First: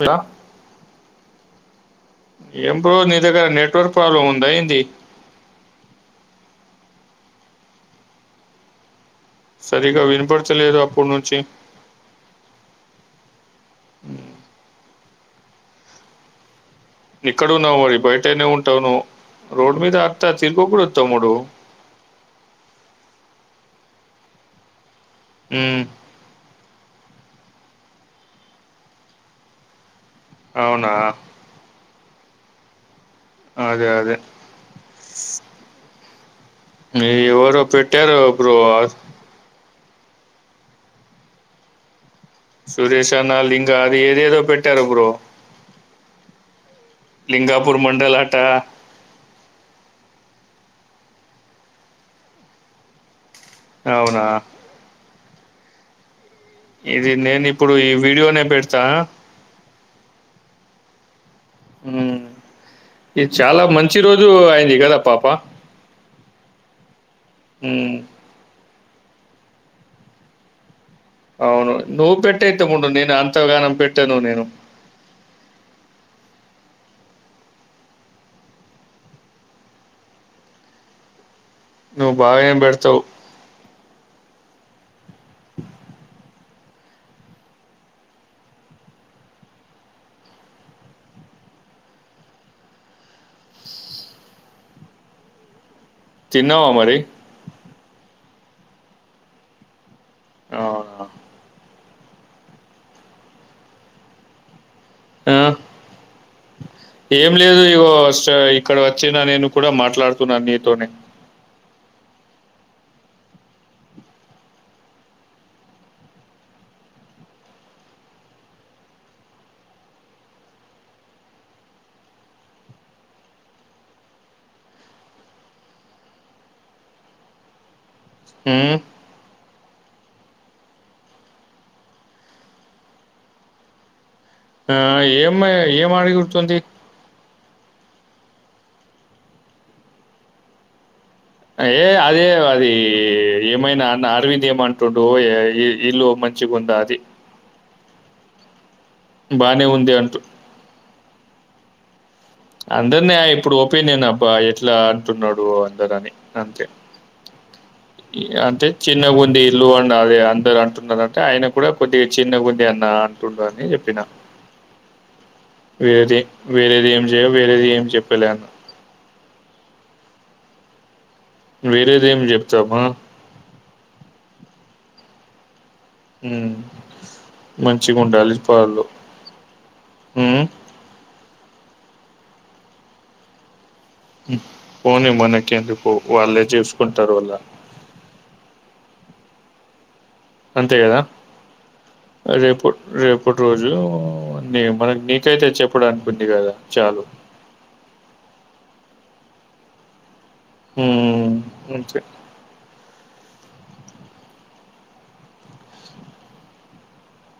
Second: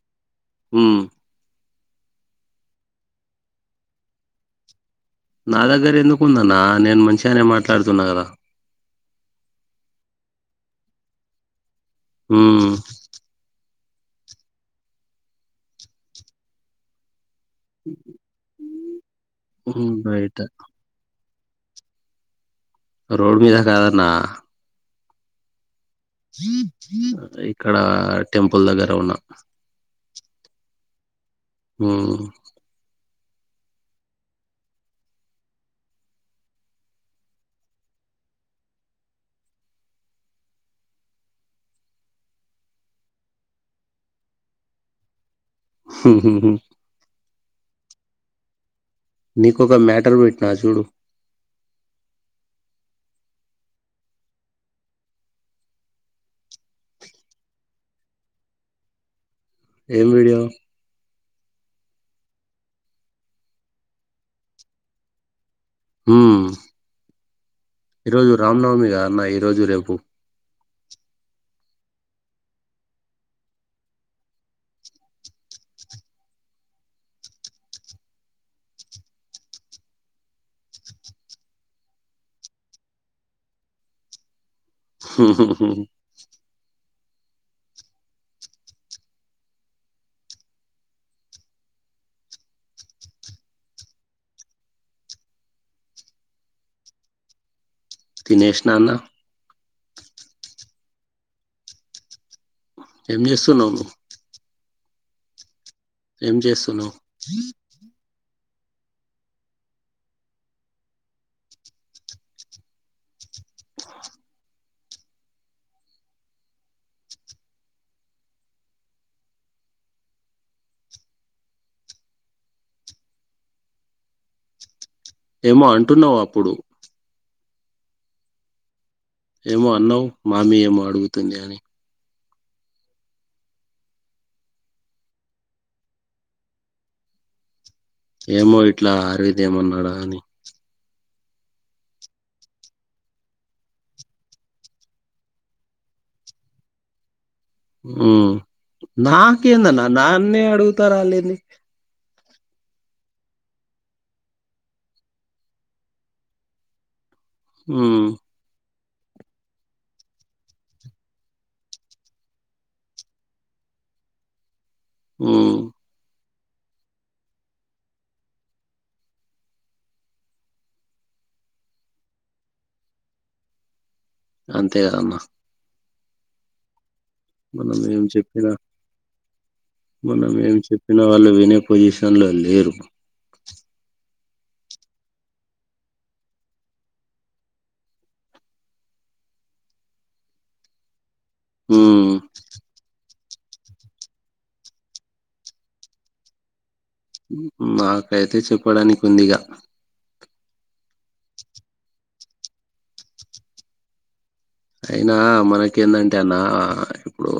Hello um ఏం bro నీ దగ్గర నెట్వర్క్ ప్రాబ్లం ఉందా ఏంది నా దగ్గర ఎందుకుందన్నా నేను మంచిగానే మాట్లాడుతున్నా కదా సరిగ్గా వినిపడతలేదు అప్పటి నుంచి మ్మ్ మ్మ్ ఇక్కడ ఉన్నావు మరి బయటనే ఉన్ టావు నువ్ రోడ్ హ్మ్ మీద అత్త బయట తిరగకూడదు తమ్ముడు రోడ్ మీద కాదన్న మ్మ్ అదే ఇక్కడ టెంపుల్ దగ్గర ఉన్నా అవునా మ్మ్ అదే అదే నీ ఎవ్వరో పెట్టారు అప్పుడు సురేష్ అన్న లింగ అది ఏదేదో పెట్టారు బ్రో లింగాపూర్ మండలట నీకొక మ్యాటర్ పెట్టినా చూడు అవునా ఇది నేను ఇప్పుడు ఈ వీడియోనే పెడతా ఏం వీడియో ఊ ఇది చాలా మంచి రోజు అయింది కదా పాప ఊ ఉమ్. ఈరోజు రామ్నవమి కదా అన్న రోజు రేపు అవును నువ్వు పెట్టయితే ముందు నేను అంతగానం పెట్టాను నేను నువ్వు బాగెం పెడ్తావ్ తిన్నావా మరి తినేషిన అన్న అవున ఏం చేస్తున్నావ్ ఆ చేస్తున్నావు ఏం లేదు ఇగో ఇక్కడ వచ్చిన నేను కూడా మాట్లాడుతున్నాను నీతోటె ఏమో అంటున్నావు అప్పుడు ఊ ఏమో అన్నవు మామి ఏమో అడుగుతుంది అని ఆ ఏం ఏం ఆడిడుతుంది ఏమో ఇట్లా ఆర్విద్ ఏమన్నాడా అని ఏ అదే అది ఏమైనా అన్న అరవింద్ ఏమంటుడు ఇల్లు మంచిగుంద అది బానే నాకేందన్నా ఉంది అంటు నన్నే అడుగుతారా అ లేిని అందరినే ఇప్పుడు ఒపీనియన్ అబ ఎట్లా అంటున్నాడు అందరు అని అంతే హ్మ్ అంటే చిన్నగుంది ఇల్లు అన్న అది అందరు అంటున్నారుారంటే ఆయన కూడా కొద్దిగా చిన్నగుంది అన్న అంటుండ అని చెప్పిన హ్మ్ వేదిే వేరేది ఏం చెయ వేరేది ఏం చెప్పలే అన్న వేరేది ఏం చెప్తామా అంతే కదమ్మా హ మనం మంచిగా ఏం ఉండాలి చెప్పినా పలు మనం ఏం చెప్పినా వాళ్ళు వినే పొజిషన్ లోరు పోని మనక ఎందుకు వాళ్ళే చేసుకుంటారు అళ్ళ అంత కదా హ్మ్. రేపు రేపు ఇప్పటి రోజు నీ మనకు నీకైతే చెప్పడానుకుంది కదా చాలు నాకైతే చెప్పడానికి ఉంది ఇగా హంచిే అయినా మనక ఏందంటే అన్న ఇప్పుడు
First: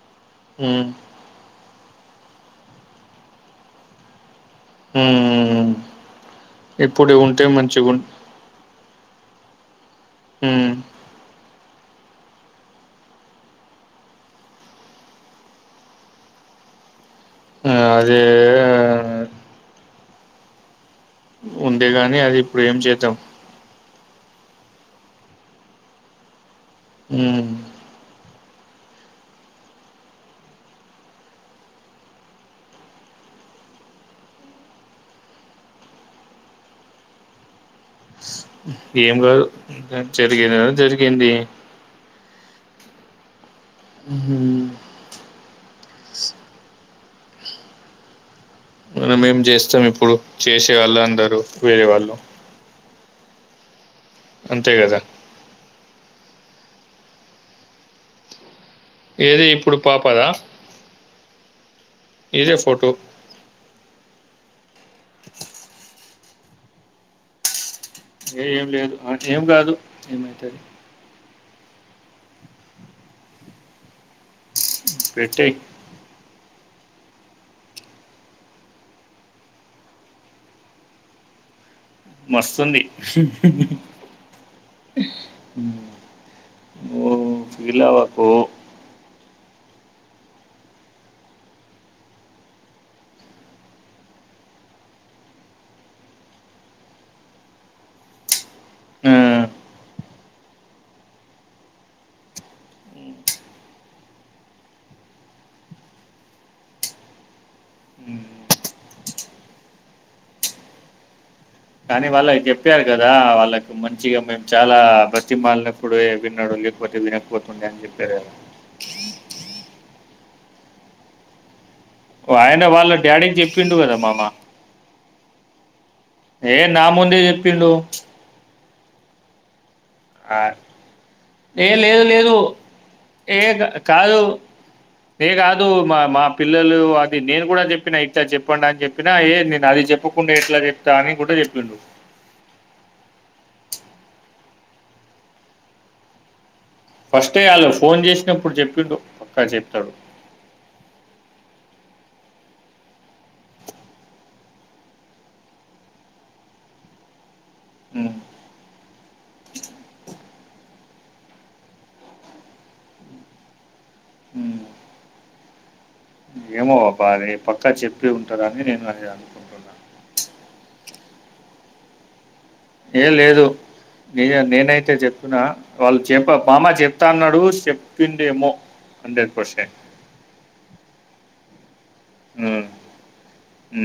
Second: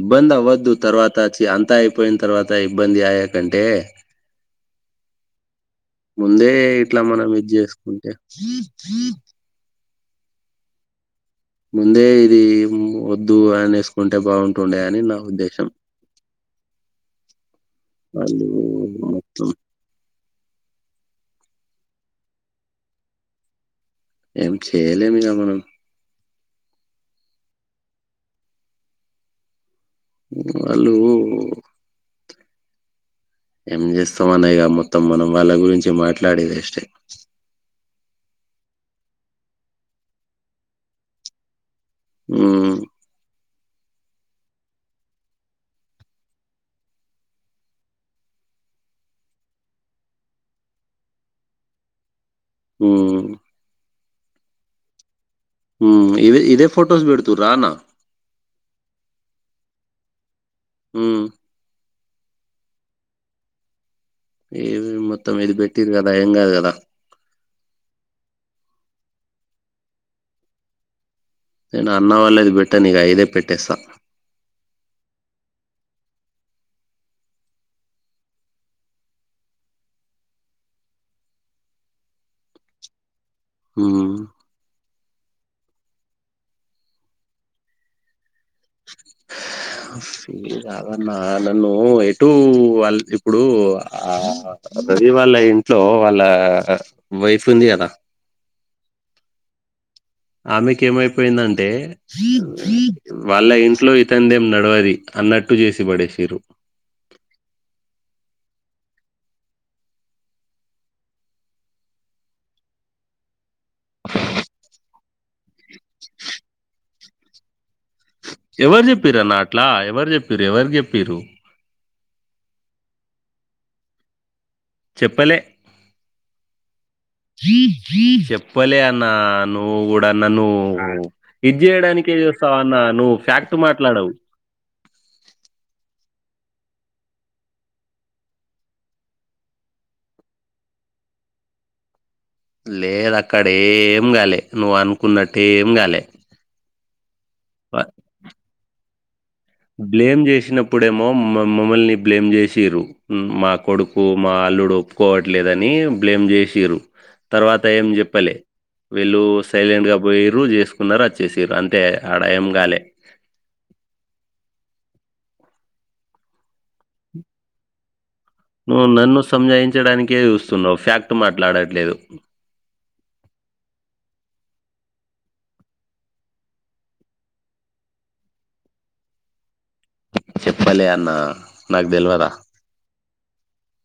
ఇబ్బంది అవద్దు మ్మ్ తర్వాతచ్చ అంతా పోయిన తర్వాత ఇబ్బంది ఆయాకంటే హ ముందే ఇట్లా మనం ఇది చేసుకుంటే హ ముందే ఇది వద్దు అనే వేసుకుంటే బాగుంటుండే అని నా ఉద్దేశం ఆ అదే అలు మొత్తం ఉండే గాని అది ఇప్పుడు ఏం చేద్దాం ఏం చేయలేమి గ మనం హ అలుఊ ఏం చేస్తాం అన్నా ఇక మొత్తం మనం వాళ్ళ గురించి మాట్లాడేదిే ఏం కాదు జరిగిందిదా జరిగింది ఆ హ మన మేం చేస్తాం ఇప్పుడు చేసే వాళ్ళు అందరూ వేరే వాళ్ళు ఆ అంతే కదా హ ఇదే ఇదే ఫోటోస్ బెడుతుర్రా అన్న ఏది ఇప్పుడు పాపదా హ ఇదే ఫోటో ఏ మొత్తం ఇది పెట్టరీ ఏం గాదుగా ఏ ఏం లేదు ఏం కాదు నేను అన్న వాళ్ళేది పేట్టా నీగ యిదే పెట్టేస్త పెట్టేయ్ మస్తుంది హ్మ్మ్ ఫీలావాకు కాదన్న నన్ను ఎటు వాళ్ళ ఇప్పుడు ఆ రది వాళ్ళ ఇంట్లో వాళ్ళ వైఫ్ ఉంది కదా ఆ ఆమెకి ఏమైపోయిందంటే వాళ్ళ ఇంట్లో ఇతందేం నడవది అన్నట్టు చేసి పడేసిరు కానీ వాళ్ళు చెప్పారు కదా వాళ్ళకి మంచిగా మేము చాలా బతిమాలినప్పుడ విన్నాడు లే ఒకటి ఎకుతుంది అని చెప్ప ఎవరు చెప్పిందరన్న అట్లా ఎవరు చెప్పిరు ఎవరి కి చెప్పిండ్రు ఆయన వాళ్ళ డాడీని చెప్పిండు కదా మమ చెప్పలే ఏ నా ముందే చెప్పిండు పలే అన్న ను నువు కూడా ఆ! నన్ను ఇది ఏ లేదు చేయడానికే లేదు. చూస్తావు అన్నా నువ్వు ఏ ఫ్యాక్ట్ కా మాట్లాడవు కాదు. ఏ కాదు మా మా పిల్లలు అది నేను కూడా చెప్పిన ఇట్లా చెప్పండి అని చెప్పినా ఏ నేను అది చెప్పకుండా ఎట్లా చెప్తా అని కూడా చెప్పి్ లేదు అక్కడ ఏం గాలే నువ్వు అనుకున్నట్ే ఏం గాలే ఫస్టే వాళ్ళు ఫోన్ చేసినప్పుడు చెప్పిండు పక్కా చెప్తాడు. బ్లేమ్ చేసినప్పుడేమో మమ్మ మమ్మల్ని బ్లేమ్ చేసిరు మా కొడుకు మా అల్లుడు ఒప్పుకోవట్లేదని బ్లేమ్ చేసిరు తర్వాత ఏం హ్మ్. చెప్పలే వీళ్ళు సైలెంట్ గా పోయ్ర జే తీసుకున్నారు వచ్చేసీన్లు అక్కడ అంటే ఆడ ఏం గాలే ఉ ఏమో అబ్బరే పక్క చె నువ్వు నన్ను సంజాయించడానికే చూస్తున్నావు ఫ్యాక్ట్ మాట్లాడట్లేదు ఉ ఏం లేదు న నేనైతే చెప్పిన వాళ్ళు చెప్ప బామ చెప్తా అన్నాడు చెపిండమో హండ్రెడ్ పర్సెంట్ చెప్పలి అన్నా ఉ ఉ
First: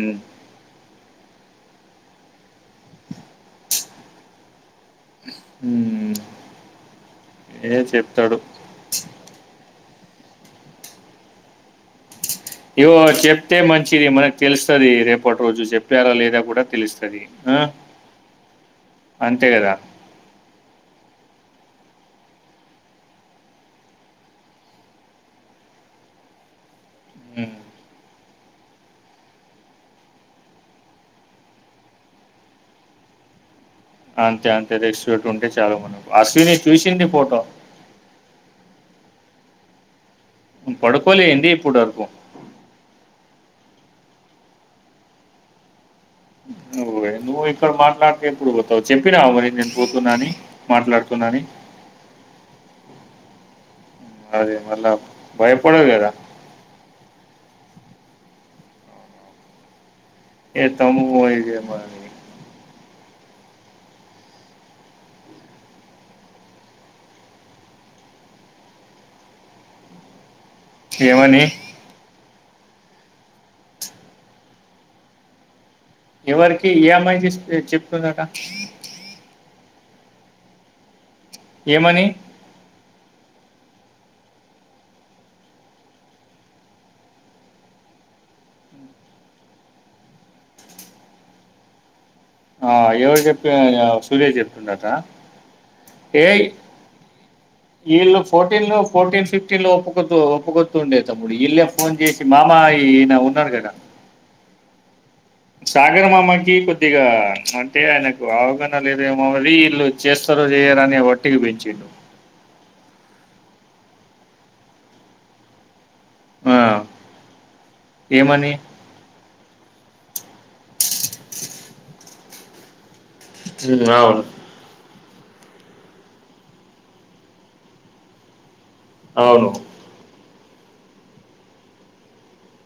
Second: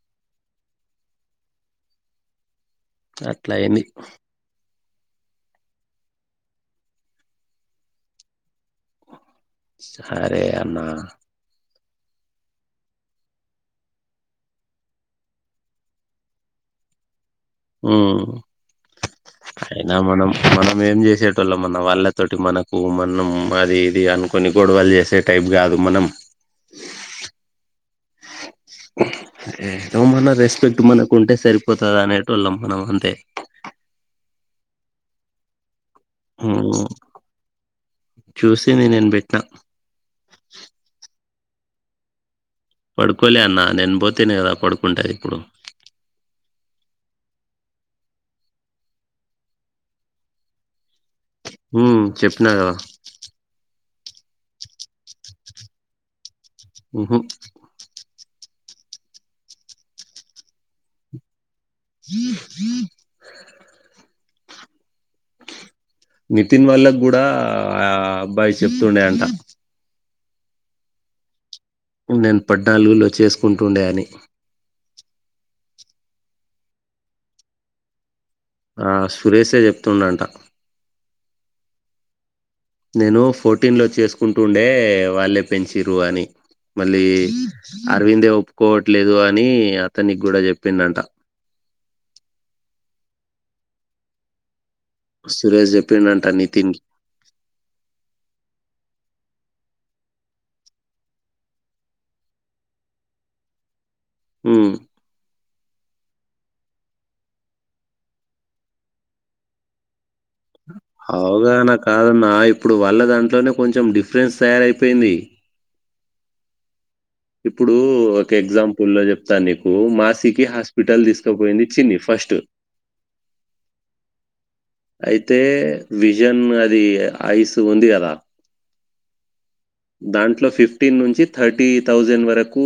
అట్లా అయ్యింది ఉ ఉ ఏ చెప్తడు సారే అన్న ఇవో చెప్తే మంచిది మనకు తెలుస్తది రేపటి రోజు చెప్పారా లేదా కూడా తెలుస్తది ఆ! ఊ అంతే గదా! అయినా మనం మనం ఏం చేసే తల్లా మన వాళ్ళతోటి మనకు మనం అది ఇది అనుకొని గొడవలు చేసే టైప్ కాదు మనం ఊ హు ఏదో మన రెస్పెక్ట్ మనకు ఉంటే సరిపోతది అనేటోళ్ళం మనం అంతే అంతే అంతే రెస్పెక్ట్ ఉంటే చాలు మనకు అశ్విని ఉమ్, చూసింది ఫోటో ఇది నేను పెట్ట పడుకోలేన్ ఇప్పుడు ఆర్కు పడుకోలే అన్నా నేను పోతేనే కదా పడుకుంటాది ఇప్పుడు నువ్వు ఏమో ఇక్కడ మాట్లాడితే ఎప్పుడు పోతావు చెప్పినావు మరి నేను పోతున్నాని మాట్లాడుత మ్ చెప్పిన కద అదే మళ్ళా భయపడదు కద మ్ హు ఏ తమ్యి పోయగ మర [unintelligible] నితిన్ వాళ్ళకి కూడా ఆ అబ్బాయి చెప్తుండే అంట ఏమని నేను పడ్నాలుగునీ చేసుకుంటుండే అని ఎవరికి ఈ అమ్మాయి చుస్ చేపుతుందుంట ఆ సురేషే చెప్తుండంట ఏమని నేను ఫోర్టీన్లో చేసుకుంటుండే వాళ్ళే పెంచ్రు అని మళ్ళీ అరవిందే ఒప్పుకోవట్లేదు అని అతనికి కూడా చెప్పిందంట ఆ ఎవరి చెప్పిన అని ఆ సురేష్ చెప్పిన ఉండదా సురేష్ చెప్పిండంట ఏయే నితిన్ కి విళ్ళ ఫోర్టీన్ లో ఫోర్టీన్ ఫ ఫిఫ్టీ లో ఒక్కపొద్దు ఒక్కపొద్దుండే తమ్ముడు ఈళ్ళే ఫోన్ చేసి మామా ఈన ఉన్నాడు గదా ఊ సగర మామకి కొద్దిగా అంటే ఆయనకు అవగాహన లేదు ఏమో [inaudible] ఈళ్ళు చేస్తారో చెయ్యరో అని వట్టికి పెంచంచిడు అప్పుడు వల్ల దాంట్లోనే కొంచెం డిఫరెన్స్ తయారైపోయింది ఆ ఇప్పుడు ఒక ఏమని ఎగ్జాంపుల్ లో చెప్తాను నీకు మాసి తికి హాస్పిటల్ తీసుకుపోయింది చిన్ని ఫస్టు అవును అయితే విజన్ అది ఐస్ ఉంది కదా అవును దాంట్లో ఫిఫ్టీన్ నుంచి థర్టీ థౌజండ్ వరకు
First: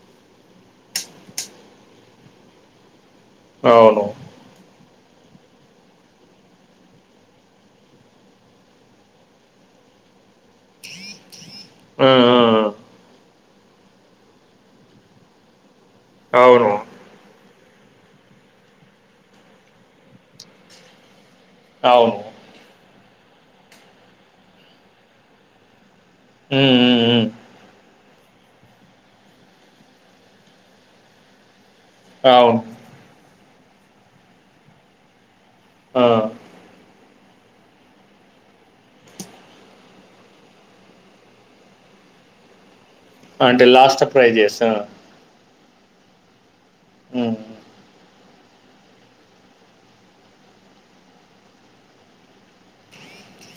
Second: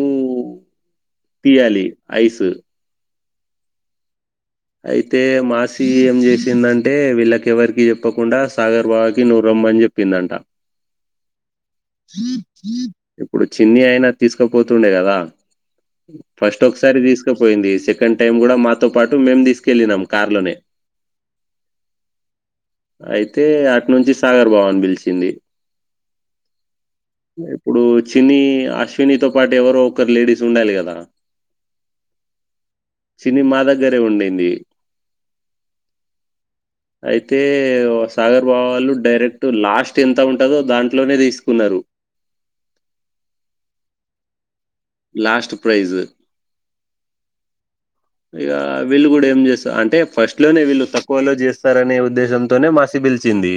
తీయాలి ఐస్ అవును అయితే మాసి ఏం చేసిందంటే వీళ్ళకి ఎవరికి చెప్పకుండా సాగర్ బావకి నువ్ రమ్మని చెప్పిందంట జ ఇప్పుడు చిన్ని అయినా తీసుకుపోతుండే కదా ఫస్ట్ అవును ఒకసారి తీసుకపోయింది సెకండ్ టైమ్ కూడా మాతో పాటు అటు మేం తీసుకెళ్ళినం కార్ లోనే అవును అయితే అటి నుంచి సాగర్ బాబ అన్ పిలిచింది హ చిన అశ్వినితోో పాటు ఎవరో ఒకరు లేడీస్ ఉండాలి కదా అవును ఇ మా దగరే ఉండైంది ఆ అయితే సాగర్ బాబా వాళ్ళు డైరెక్ట్ లాస్ట్ ఎంత ఉంటందో దాంట్లోనే తీసుకున్నారు అంటే లాస్ట్ ప్రైజెస్ లాస్ట్ ప్రైజ్ హ ఇక వీళ్ళు కూడా ఏం చేస్తారు అంటే ఫస్ట్ లోనే వీళ్ళు తక్కువలో చేస్తారనే ఉద్దేశంతోనే మసి పిలిచింది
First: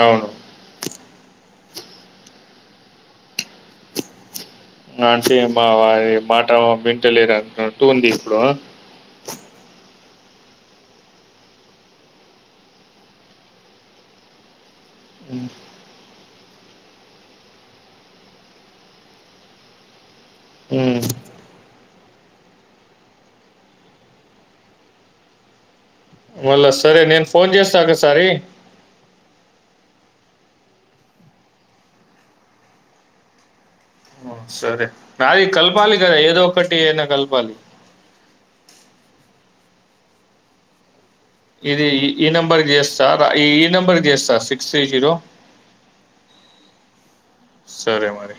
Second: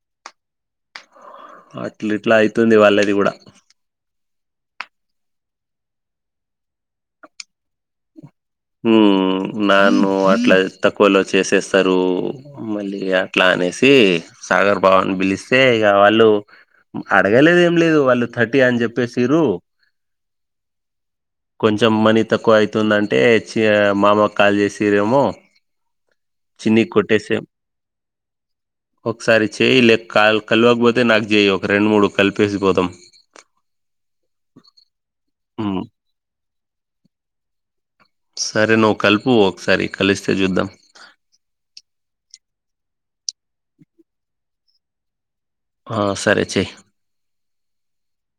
అవును అట్లు ఇట్లా అయితుంది వాళ్ళది కూడా అంటే మా మాట వింటలేరు అంటంటూ ఉంది ఇప్పుడు ఉ నన్ను అట్లా తక్కువలో చేసేస్తారు మళ్ళీ అట్లా అనేసి సాగర్ బావాని ఉమ్ పిలిస్తే ఇక వాళ్ళు అడగలేద ఏం లేదు వాళ్ళు థర్టీ అని చెప్పేసిరు ఉమ్. కొంచెం మనీ తక్కువ అవుతుందంటే అంటే చి మామకు కాల్ చేసిరేమో మళ్ళా చిన్నికి సరే నేను కొట్టేసే ఫోన్ చేస్తా ఒకసారి ఒకసారి చేయి లేక క కలవకపోతే నాకు చేయి ఒక రెండు మూడు కలిపేసి పోతాం సరే నాదిీ కల్పాలి కదా ఏదో ఒకటి ఏనా కల్పాల సరే నువ్వు కలుపు ఒకసారి కలిస్తే చూద్దాం ఇది ఈ ఈ నెంబర్ చేస్త సార్ ఈ ఈ నెంబర్ చేస్త సార్ సిక్స్ తీ జీరో ఆ సరే చెే సరే మరి